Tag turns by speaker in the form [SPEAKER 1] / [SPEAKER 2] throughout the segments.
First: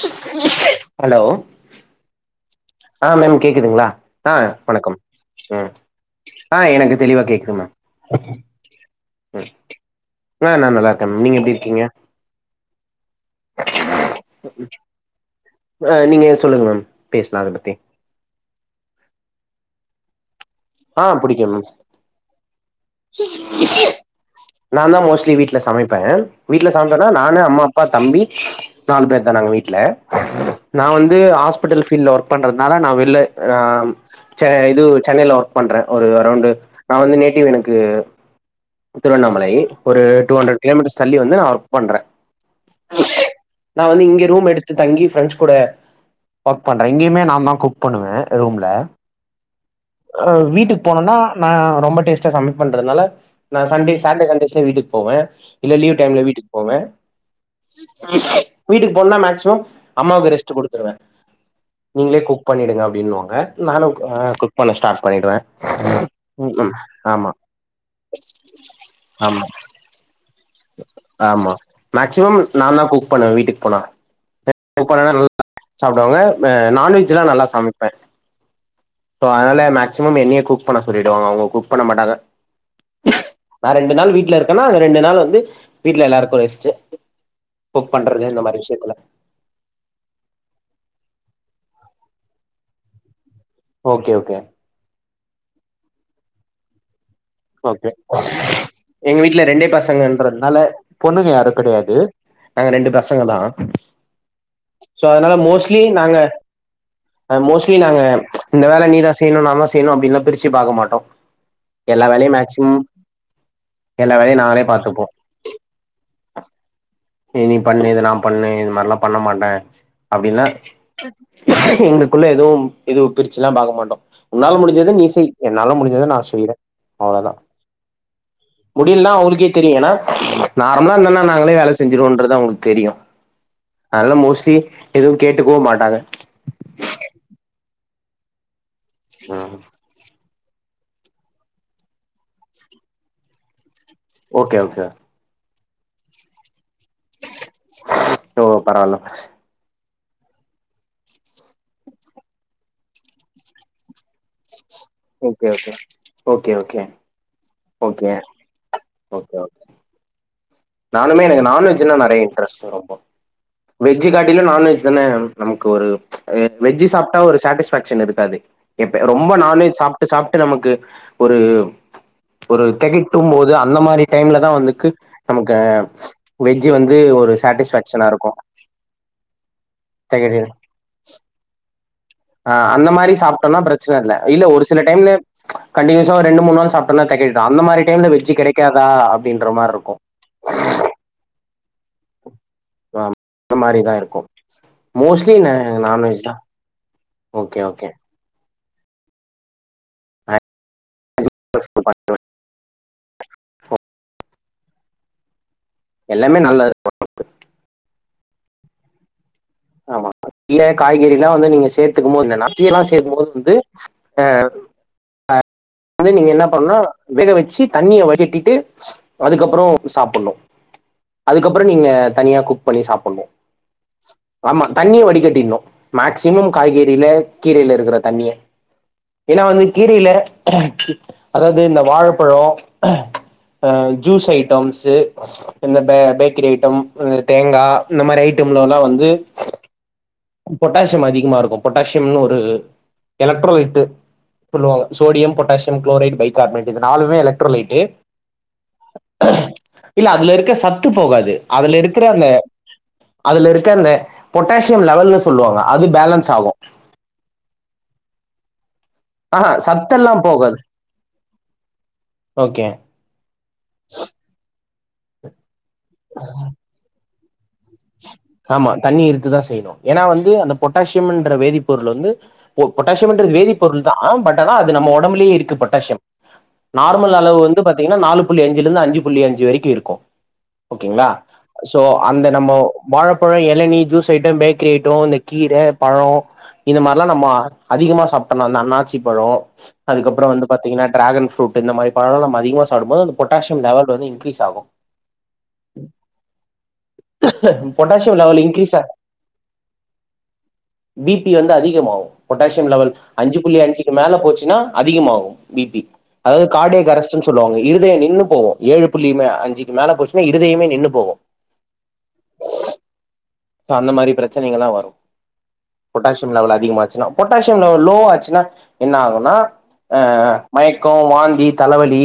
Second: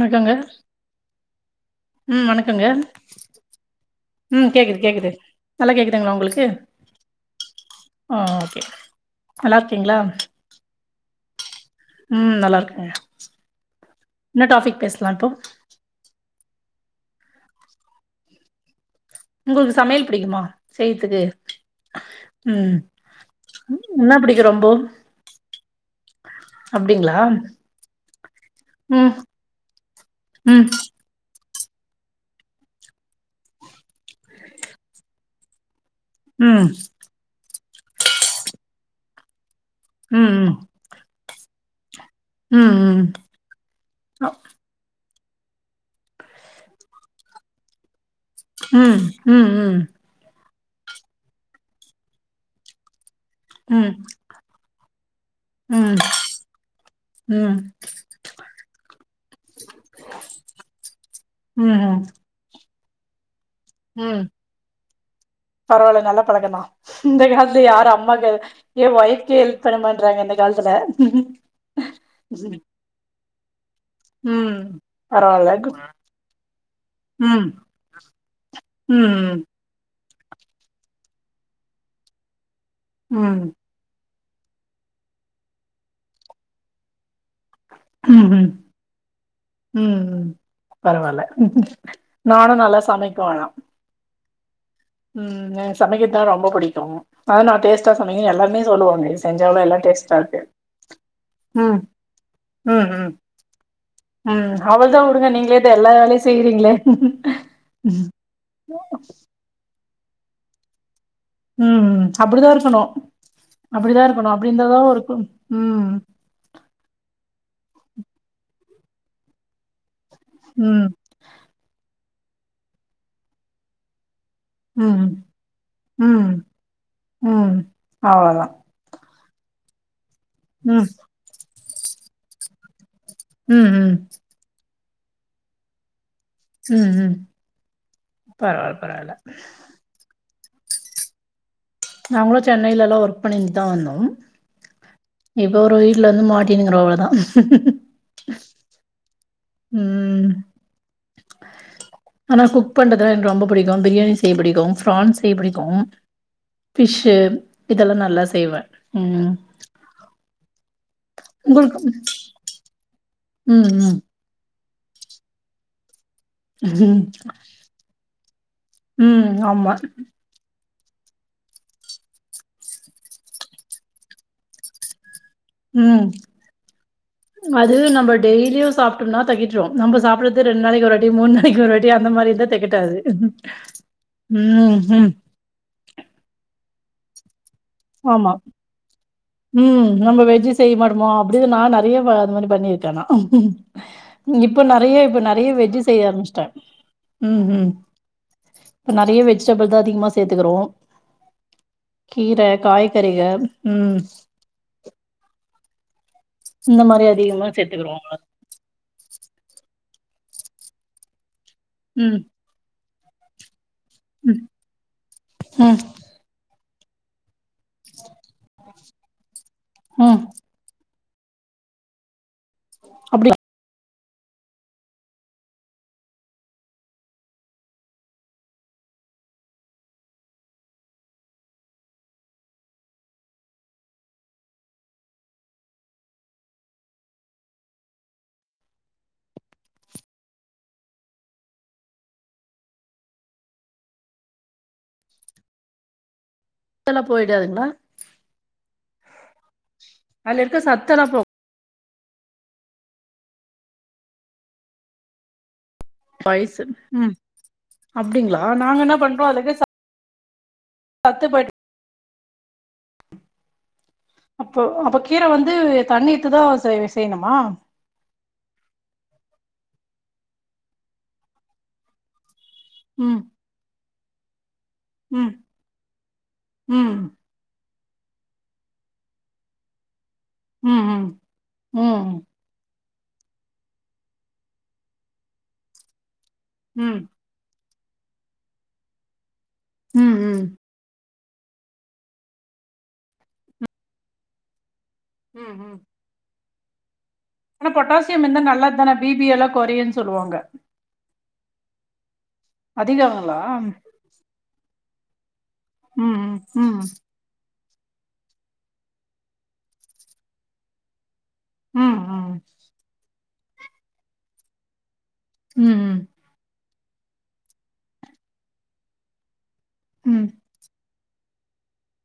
[SPEAKER 1] வணக்கங்க உம் வணக்.
[SPEAKER 2] ஆஹ மேம் கேக்குதுங்களா ஆஹ
[SPEAKER 1] கேக்குது
[SPEAKER 2] வணக்கம்
[SPEAKER 1] கேக்குது
[SPEAKER 2] உஹம்
[SPEAKER 1] நல்லா கேக்குதுங்களா உங்களுக்கு
[SPEAKER 2] ஆஹ எனக்கு தெளிவா கேக்குது மேம்.
[SPEAKER 1] ஆ ஓகே நல்லா இருக்கீங்களா
[SPEAKER 2] ஆஹ நான் நல்லா இருக்க நீங்க எப்படி இருக்கீங்க.
[SPEAKER 1] ம் நல்லா இருக்கேங்க என்ன டாபிக் பேசலா இப்போ.
[SPEAKER 2] ஆ நீங்க சொல்லுங்க மேம் பேசலா அத பத்தி.
[SPEAKER 1] உங்களுக்கு சமையல் புடிக்குமா. செய்துக்கு உம்.
[SPEAKER 2] இச்சு. நாதா மோஸ்ட்லி வீட்டுல சமைப்ப வீட்டுல சமைப்பேன்னா
[SPEAKER 1] அப்டிங்களா
[SPEAKER 2] நானு, அம்மா, அப்பா, தம்பி நாலு
[SPEAKER 1] ம்
[SPEAKER 2] பேர்தா நாங்க வீட்ல
[SPEAKER 1] ம்
[SPEAKER 2] நா வந்து. ஹாஸ்பிடல் பீல்டுல ஒர்க் பண்றதுனால நா வெளில இது சென்னைல ஒர்க் பண்ற. ஒரு அரௌண்டு
[SPEAKER 1] ம்
[SPEAKER 2] நா வந்து நேட்டிவ் எனக். க்கு. திருவண்ணாமலை. ஒரு
[SPEAKER 1] ம்
[SPEAKER 2] டூ ஹண்ட்ரெட் கிலோமீட்டர்ஸ் தள்ளி வந்து நா ஒர்க். பண்ற.
[SPEAKER 1] ம் ம் ம்
[SPEAKER 2] ஆச்சு. நா வந்து இங்க
[SPEAKER 1] அ,
[SPEAKER 2] ரூம் எடுத்து தங்கி. ஃப்ரெண்ட்ஸ் கூட ஒர்க் பண்ற. இங்கயுமே நாதா குக் பண்ணுவ.
[SPEAKER 1] உம் உம்ம்.
[SPEAKER 2] அஹ வீட்டுக்கு போனோன்னா நா ரொம்ப டேஸ்ட்டா சமபண்றதுனால. நா சண்டே சாட்டர்டே சண்டேஸ்ல வீட்டுக்கு போவ. இல்ல
[SPEAKER 1] ம்
[SPEAKER 2] லீவ் டைம்ல வீட்டுக்கு போவ
[SPEAKER 1] ம்
[SPEAKER 2] இச்சு வீட்டுக்கு போனேன்னா மேக்ஸிமம் அம்மாவுக்கு ரெஸ்ட் குடுத்துருவ.
[SPEAKER 1] ம்
[SPEAKER 2] நீங்களே குக் பண்ணிடுங்க. அப்புடின்னுவாங்க. நானு அ குக். ஸ்டார்ட் பண்ணிடுவே
[SPEAKER 1] பரவாயில்ல நல்ல பழக்கந்தா.
[SPEAKER 2] ம்
[SPEAKER 1] இந்த
[SPEAKER 2] ஆமா
[SPEAKER 1] காலத்துல யாரு அம்மாக்கு ஏ ஒய்ஃபுக்கே
[SPEAKER 2] ஆமா
[SPEAKER 1] ஹெல்ப் பண்ணமாட்றாங்க இந்த கா.
[SPEAKER 2] ஆமா. மேக்ஸிமம் நாதா குக் பண்ணுவ வீட்டுக்.
[SPEAKER 1] ம்
[SPEAKER 2] போல நல்லா
[SPEAKER 1] பரவால்ல
[SPEAKER 2] சாப்பிடுவாங்க நான்வெஜ்ல்லாம் நல்லா
[SPEAKER 1] ம்
[SPEAKER 2] சமைப்பேன்
[SPEAKER 1] ம்
[SPEAKER 2] அதுனால மேக்சிமம் என்னைய குக் பண்ண சொல்லிடுவாங்க அவங்க குக் பண்ண மாட்டாங்க
[SPEAKER 1] ம் ம்
[SPEAKER 2] நா ரெண்டு நாள் வீட் வீட்டுல இருக்கன்னா அந்த ரெண்டு நாள் வந்து வீட்டுல எல்லாருக்கும் ரெஸ்ட் குக்
[SPEAKER 1] உம்
[SPEAKER 2] பண்றது இந்த
[SPEAKER 1] உம்
[SPEAKER 2] மாரி விஷயத்துல
[SPEAKER 1] உம் உம் பரவால நானும் நல்லா சமைப்போ ஆனா
[SPEAKER 2] ஓகே ஓகே
[SPEAKER 1] உம் சமைக்கிறது தான் ரொம்ப புடிக்கும்
[SPEAKER 2] ஓகே எங்க
[SPEAKER 1] இது செஞ்ச
[SPEAKER 2] வீட்டுல
[SPEAKER 1] அவ்ளோ
[SPEAKER 2] ரெண்டே
[SPEAKER 1] எல்லா டேஸ்ட்டா இருக்கு
[SPEAKER 2] பசங்கன்றதுனால பொண்ணுங்க யாரும்
[SPEAKER 1] ம்
[SPEAKER 2] கிடையாது நாங்க
[SPEAKER 1] ம்
[SPEAKER 2] ரெண்டு
[SPEAKER 1] ம்
[SPEAKER 2] பசங்க தா
[SPEAKER 1] ம் அவ்ளதா
[SPEAKER 2] சோ
[SPEAKER 1] வுடுங்க
[SPEAKER 2] அதுனால
[SPEAKER 1] நீங்களே இது
[SPEAKER 2] மோஸ்ட்லி
[SPEAKER 1] எல்லா
[SPEAKER 2] நாங்க
[SPEAKER 1] வேலையு செய்றீங்களே
[SPEAKER 2] மோஸ்ட்லி நாங்க இந்த வேலை நீதான் செய்யணும் நா தான் செய்யனு அப்டில்லாம் பிரிச்சு பாக்க மாட்டோம்
[SPEAKER 1] உம் அப்புடிதான் இருக்கணும் அப்புடிதான்
[SPEAKER 2] எல்லா
[SPEAKER 1] இருக்கணும்
[SPEAKER 2] வேலையு நாங்களே
[SPEAKER 1] அப்படின்றதான் ஒரு
[SPEAKER 2] பாத்துப்போ
[SPEAKER 1] உம்
[SPEAKER 2] நீ பண்ணு இது நான் பண்ணு இது மாரிலாம் பண்ண மாட்டே அப்படின்னா
[SPEAKER 1] ம்
[SPEAKER 2] எங்க உள்ள எதுவும் இது பிரிச்சு எல்லாம் பாக்கமாட்டோம் உன்னால முடிஞ்சத
[SPEAKER 1] ம்
[SPEAKER 2] நீ செய் என்னால முடிஞ்சத நான்
[SPEAKER 1] ம்
[SPEAKER 2] செய்றேன் அவளதான்
[SPEAKER 1] ம் அவ்ளதா
[SPEAKER 2] முடியலனா அவளுக்கு இங்கே தெரியன
[SPEAKER 1] ம்
[SPEAKER 2] நார்மலா இருந்தன்னா நாங்களே அழச் செஞ்சிருவோன்றது அவங்களுக்கு தெரியும்
[SPEAKER 1] ம் ம்
[SPEAKER 2] அதனால மோஸ்டி எதுவும் கேட்டுக்கவும் மாட்டாங்க
[SPEAKER 1] உம் உம் பரவால்ல பரவால்ல
[SPEAKER 2] ஆஹ்
[SPEAKER 1] நாங்களும் சென்னையில எல்லாம் ஒர்க் பண்ணிட்டுதான் வந்தோம்
[SPEAKER 2] ஓகே ஓகே
[SPEAKER 1] இப்ப ஒரு வீட்டுல இருந்து மாடி ங்கர அவ்ளவுதான்
[SPEAKER 2] ஓ பரவால்ல
[SPEAKER 1] உம் ஆனா குக் பண்றதுல்லா எனக்கு ரொம்ப பிடிக்கும் பிரியாணி செய்ய பிடிக்கும் பிரான் செய்ய
[SPEAKER 2] ஓகே ஓகே
[SPEAKER 1] பிடிக்கும்
[SPEAKER 2] ஓகே ஓகே
[SPEAKER 1] ஃபிஷ் இதெல்லாம்
[SPEAKER 2] ஓகே
[SPEAKER 1] நல்லா செய்வேன் உம்
[SPEAKER 2] ஓகே ஓகே நானுமே எனக்கு நான்வெஜ்ன்னா நிறைய இன்ட்ரெஸ்ட் ரொம்ப
[SPEAKER 1] ம் ம்
[SPEAKER 2] வெஜ் காடிளும் நான்வெஜ் தானே நமக்கு ஒரு வெஜ்
[SPEAKER 1] ம்
[SPEAKER 2] சாப்டா ஒரு சாட்டிஸ்ஃபேக்ஷன் இருக்காது எப்ப
[SPEAKER 1] ம்
[SPEAKER 2] ரொம்ப
[SPEAKER 1] ஆமா
[SPEAKER 2] நான்வெஜ் சாப்டு சாப்டு நமக்கு ஒரு ஒரு தெகட்டும் போது அந்த மாரி டைம்லதா வந்துக்கு. நமக்கு
[SPEAKER 1] உம்
[SPEAKER 2] வெஜ்ஜு வந்து ஒரு
[SPEAKER 1] அது
[SPEAKER 2] சாட்டிஸ்ஃபேக்ஷனா
[SPEAKER 1] நம்ம
[SPEAKER 2] இருக்கு
[SPEAKER 1] டெய்லியும் சாப்டோம்னா தெகட்டிரு நம்ம சாப்பிடுறது ரெண்டு நாளைக்கு ஒருவாட்டி மூணு நாளைக்கு ஒருவாட்டி.
[SPEAKER 2] ஆஹ அந்த மாரி சாப்பிட்டோம்னா பிரச்சன இல்ல இல்ல ஒரு
[SPEAKER 1] ம்
[SPEAKER 2] சில
[SPEAKER 1] ம்
[SPEAKER 2] டைம்ல கண்டினியூஸ்ஸா ரெண்டு மூணு நாள் சாப். நல்லா தெகட்டி. அந்த மாரி டைம்ல வெஜ் கெடைக்காதா. அப்டின்ற மாரி
[SPEAKER 1] உம்
[SPEAKER 2] இருக்கும்
[SPEAKER 1] நம்ம வெஜ்ஜி செய்ய மாட்டோமா அப். து நா நெறைய அது மாரி. பண்ணிருக்க நா
[SPEAKER 2] ஆமா
[SPEAKER 1] உஹேஹ.
[SPEAKER 2] அந்த மாரிதான் இருக்கும்
[SPEAKER 1] இப்ப நறைய இப்ப
[SPEAKER 2] மோஸ்ட்லி
[SPEAKER 1] நறைய
[SPEAKER 2] நா
[SPEAKER 1] வெஜ் செய்ய
[SPEAKER 2] நான்வெஜ் தான்
[SPEAKER 1] ஆரம்பிச்சிட்ட
[SPEAKER 2] ஓகே
[SPEAKER 1] உம்ம்.
[SPEAKER 2] ஓகே
[SPEAKER 1] இப்ப நறைய வெஜிடபிள்தா அதிகமா சேத்துக்குறோ. கீர, காய்கறிக உம்.
[SPEAKER 2] எல்லாமே நல்லது
[SPEAKER 1] இந்த மாரி அதிகமா சேத்துக்குறோங்கள.
[SPEAKER 2] ஆமா கீர, காய்கறில்லா. நீங்க சேர்த்துக்கு
[SPEAKER 1] ம்
[SPEAKER 2] போது என்னன்னா. [unintelligible] போது வந்து.
[SPEAKER 1] ம்
[SPEAKER 2] ஆஹ.
[SPEAKER 1] ம்
[SPEAKER 2] அத நீங்க என்னப். பண்ணு வேக வச். ச்சி தண்ணிய வடிகட்டிட்டு. அதுக்கப். கப்புறோ
[SPEAKER 1] ம்
[SPEAKER 2] சாப்டணு. அதுக்கப்புறோ நீங்க தனியா குக். குக் பண்ணி சாப்டணு.
[SPEAKER 1] அப்டி
[SPEAKER 2] ஆமா தண்ணிய வடிக்கட்டிடணு. மேக்சிமம் காய்கறில கீரையில இருக்கிற தண்ணிய. ஏன்னா வந்து கீரையில. அதாவது இந்த வாழப்பழோ ஹ ஜூஸ் ஐட்டம்ஸு இந்த பே பேக்கரி ஐட்டம் இந்த தேங்கா இந்த மாரி ஐட்டமுலலாம் வந்து. பொட்டாசியம் அதிகமா இருக்கு பொட்டாசியம்னு ஒரு எலக்ட்ரோலைட்டு சொல்லுவாங்க சோடியம், பொட்டாசியம், குளோரைடு, பைத். கார்மென்ட் இது
[SPEAKER 1] சத்தெல்லா
[SPEAKER 2] நாலுமே
[SPEAKER 1] போயிடாதுங்களா
[SPEAKER 2] எலக்ட்ரோலைட்டு. ஹ இல்ல அதுல இருக்க சத்து போகாது அதுல இருக். இருக்குற அந்த அதுல இருக்கந்த பொட்டாசியம்ல. வெவல்னு சொல்லுவாங்க.
[SPEAKER 1] வயசு உம் அப்டிங்களா. ஆ நாங்க என்னப்.
[SPEAKER 2] ஆஹா சத்தெல்லாம். போகாது.
[SPEAKER 1] அத்துபடி.
[SPEAKER 2] ஓகே
[SPEAKER 1] அப்போ அவ கீரை வந்து தண்ணித்துதா செய்வ செய்யணு மா
[SPEAKER 2] ஆமா தண்ணி இருக்குதா செய்யணும் ஏன்னா வந்து அந்த பொட்டாசியம்ன்ற வேதிப்பொருள் வந்து பொ
[SPEAKER 1] ம்
[SPEAKER 2] பொட்டாசியம்ன்றது வேதிப் பொருள்தா ஆனா பட் ஆனா அது நம்ம
[SPEAKER 1] ம்
[SPEAKER 2] ஒடம்புலேயே இருக்கு பொட்டாசியம்
[SPEAKER 1] ம்
[SPEAKER 2] நார்மல் அளவு வந்து பாத் தீங்கனா நாலு புள்ளி அஞ்சுல இருந்து அஞ்சு புள்ளி அஞ்சு வரைக்கு இருக்கு
[SPEAKER 1] ம் ம்
[SPEAKER 2] ஓகேங்களா சோ
[SPEAKER 1] ம்
[SPEAKER 2] அந்த நம்ம வாழப்பழோ எளநி ஜூஸ் ஐட்டோ பேக்கரி ஐட்டோ இந்த கீரே பழோ இந்த
[SPEAKER 1] ம்
[SPEAKER 2] மாரிலா நம்ம அதிகமா சாப்ட்டனா இந்த அன்னாச்சி பழோ
[SPEAKER 1] ம்
[SPEAKER 2] அதுக்கப்புறோ
[SPEAKER 1] ம்
[SPEAKER 2] வந்து பாத்தீங்கன்னா டிராகன் ஃப் ரூட் இந்த மாரி பழோலா நம்ம அதிகமா சாப்டும்போது அந்த பொட்டாசியம் லெவல் வந்து இன்கிரீஸ் ஆகு
[SPEAKER 1] உம் உம் ஆனா பொட்டாசியம் வந்து
[SPEAKER 2] லெவல் இன்க்ரீஸ்
[SPEAKER 1] நல்லதுதான பி பி எல்லா கொறையுன்னு சொல்லுவாங்க
[SPEAKER 2] பி பி வந்து அதிகமாகு பொட்டாசியம் லெவல் அஞ்சு
[SPEAKER 1] அதிகங்களா
[SPEAKER 2] புள்ளி அஞ்சுக்கு மேல போச்சுன்னா அதிகமாகு பி பி
[SPEAKER 1] ம்
[SPEAKER 2] அதாவது
[SPEAKER 1] ம்
[SPEAKER 2] கார்டியாக் அரெஸ்ட்னு சொல்லுவாங்க இரு தயோ நின்னு போகு ஏழு புள்ளி மே அஞ்சுக்கு மேல போச்சுன்னா இருதயமே நின்னு போகு
[SPEAKER 1] ம் ம்
[SPEAKER 2] சோ அந்த மாரி பிரச்சனைகள்லா வரு
[SPEAKER 1] ம்
[SPEAKER 2] பொட்டாசியம் லெவல் அதிகமா ச்சுன்னா பொட்டாசியம் லெவல் லோ ஆச்சுன்னா என்ன ஆகுன்னா ஆ
[SPEAKER 1] ம்
[SPEAKER 2] மயக் கோ வாந்தி தலவலி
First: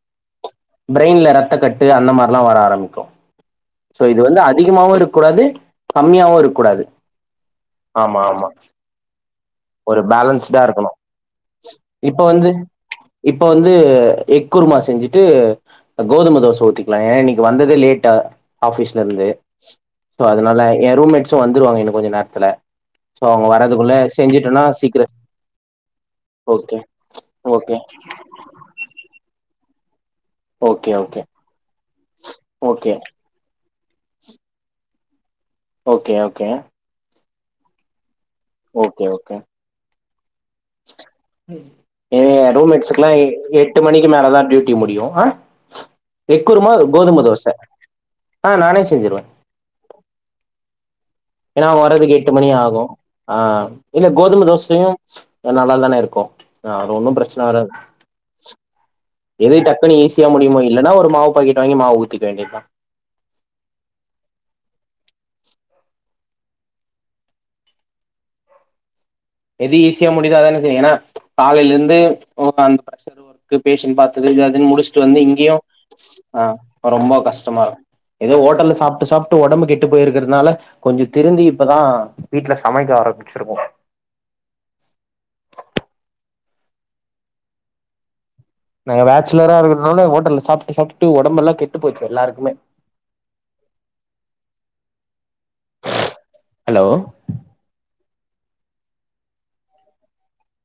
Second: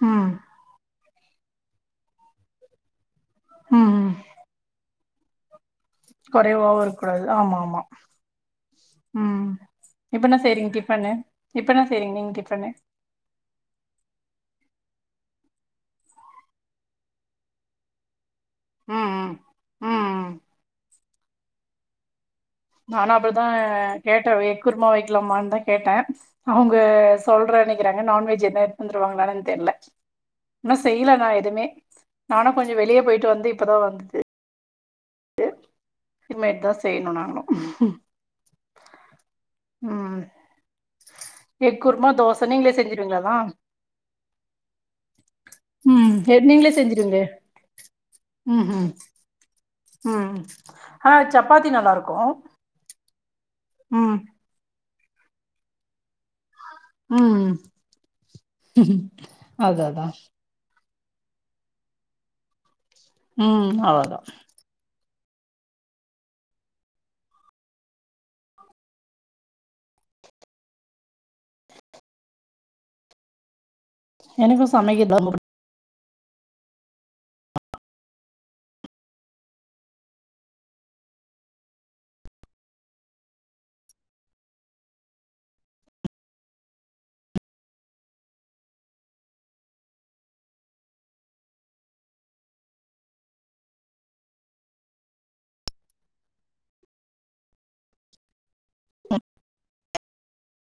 [SPEAKER 1] ஹும்
[SPEAKER 2] பிரெயின்ல ரத்த கட்டு அந்த மாரிலா வர ஆரம்பிக்கு சோ
[SPEAKER 1] ம்
[SPEAKER 2] இது வந்து அதிகமாவு இருக் க்கூடாது
[SPEAKER 1] கொறைவாவு இருக்கூடாது ஆமா ஆமா உம்
[SPEAKER 2] ஒரு
[SPEAKER 1] இப்ப என்ன
[SPEAKER 2] பேலன்ஸ்டா
[SPEAKER 1] செய்றீங்க
[SPEAKER 2] இருக்கணு
[SPEAKER 1] டிஃபன்னு இப்ப என்ன செய்றீங்க
[SPEAKER 2] இப்ப
[SPEAKER 1] நீங்க
[SPEAKER 2] வந்து
[SPEAKER 1] டிஃபன்னு
[SPEAKER 2] இப்ப வந்து எக் குருமா செஞ்சுட்டு ஆ கோதும தோசை ஊத்திக்கலாங்க ஏன்னா இன்னக்கி வந்ததே லேட்டு ஆஃபீஸ்ல
[SPEAKER 1] ம்
[SPEAKER 2] இருந்து
[SPEAKER 1] ம் ம்
[SPEAKER 2] அதனால என் ரூம்மெட்சும் வந்துருவாங்க கொஞ்ச நேர
[SPEAKER 1] நானும் அப்படிதான் கேட்டேன் எக்
[SPEAKER 2] செஞ்சுட்டோனா
[SPEAKER 1] குர்மா
[SPEAKER 2] சீக்கிர
[SPEAKER 1] வைக்கலாம்மான்னு தான் கேட்டேன் அவங்க
[SPEAKER 2] ஓகே
[SPEAKER 1] சொல்றே
[SPEAKER 2] ஓகே
[SPEAKER 1] க்கிறாங்க நான்வெஜ் எதனா எடுத்து வந்துருவாங்க பார தெர்ல இன்னும்
[SPEAKER 2] ஓகே
[SPEAKER 1] செய்யல
[SPEAKER 2] ஓகே
[SPEAKER 1] நான் எதுவுமே நானும் கொஞ்சம்
[SPEAKER 2] ஓகே
[SPEAKER 1] வெளியே போயிட்டு வந்து அப்பதான் வந்து
[SPEAKER 2] ஓகே
[SPEAKER 1] இது
[SPEAKER 2] ஓகே
[SPEAKER 1] மாதிரி தான் செய்யணும் நாங்களும் உ
[SPEAKER 2] okay okay
[SPEAKER 1] egg kurma dosa
[SPEAKER 2] என்
[SPEAKER 1] நீங்களே
[SPEAKER 2] ரூம்மேட்ஸுக்கு எல்லாம்
[SPEAKER 1] செஞ்சிருவீங்களாதா
[SPEAKER 2] எட்டு மணிக்கு மேலதான் டியூட்டி முடியும் ஆஹ்
[SPEAKER 1] ம் நீங்களே
[SPEAKER 2] எக்குருமா
[SPEAKER 1] செஞ்சிருவீங்க
[SPEAKER 2] கோதுமை தோசை ஆஹ் நானே செஞ்சிருவேன்
[SPEAKER 1] உம்
[SPEAKER 2] ஏன்னா வர்றதுக்கு எட்டு மணி ஆகும் ஆ இல்லை
[SPEAKER 1] ம்
[SPEAKER 2] கோதுமை தோசையும் நல்லா தானே இருக்கும் ஆஹ் அது ஒன்னும் பிரச்சனை
[SPEAKER 1] ம்
[SPEAKER 2] வராது எத
[SPEAKER 1] அதா
[SPEAKER 2] டக்குன்னு
[SPEAKER 1] அதா
[SPEAKER 2] ஈஸியா முடியுமோ இல்லன்னா மாவு பாக்கெட் வாங்கி மாவு ஊத்திக்க வேண்டியதுதான்
[SPEAKER 1] உம் அவ்லோதா
[SPEAKER 2] எது ஈஸியா முடியுதே அதான ஏனா காலைல இருந்து உக்கான் இருக்கேன் பேசட் பாத்தது அது
[SPEAKER 1] எனக்கு
[SPEAKER 2] இதுன்னு முடிச்சுட்டு
[SPEAKER 1] சமைக்கதா
[SPEAKER 2] வந்து
[SPEAKER 1] ரொம்ப
[SPEAKER 2] இங்கேயும் ஆஹ் ரொம்ப கஷ்டமா இருக்கும் ஏதோ ஹோட்டல்ல சாப்பிட்டு சாப்பிட்டு உடம்பு கெட்டு போயிருக்கிறதுனால கொஞ்சம் திருந்தி இப்பதான் வீட்டுல சமைக்க ஆரம்பிச்சிருக்கோம் நாங்க பேச்சுலரா இருக்கிறதுனால ஹோட்டல்ல சாப்ட்டு சாப்ட்டு உடம்பெ ல்லாம் கெட்டு போச்சு எல்லாருக்குமே ஹலோ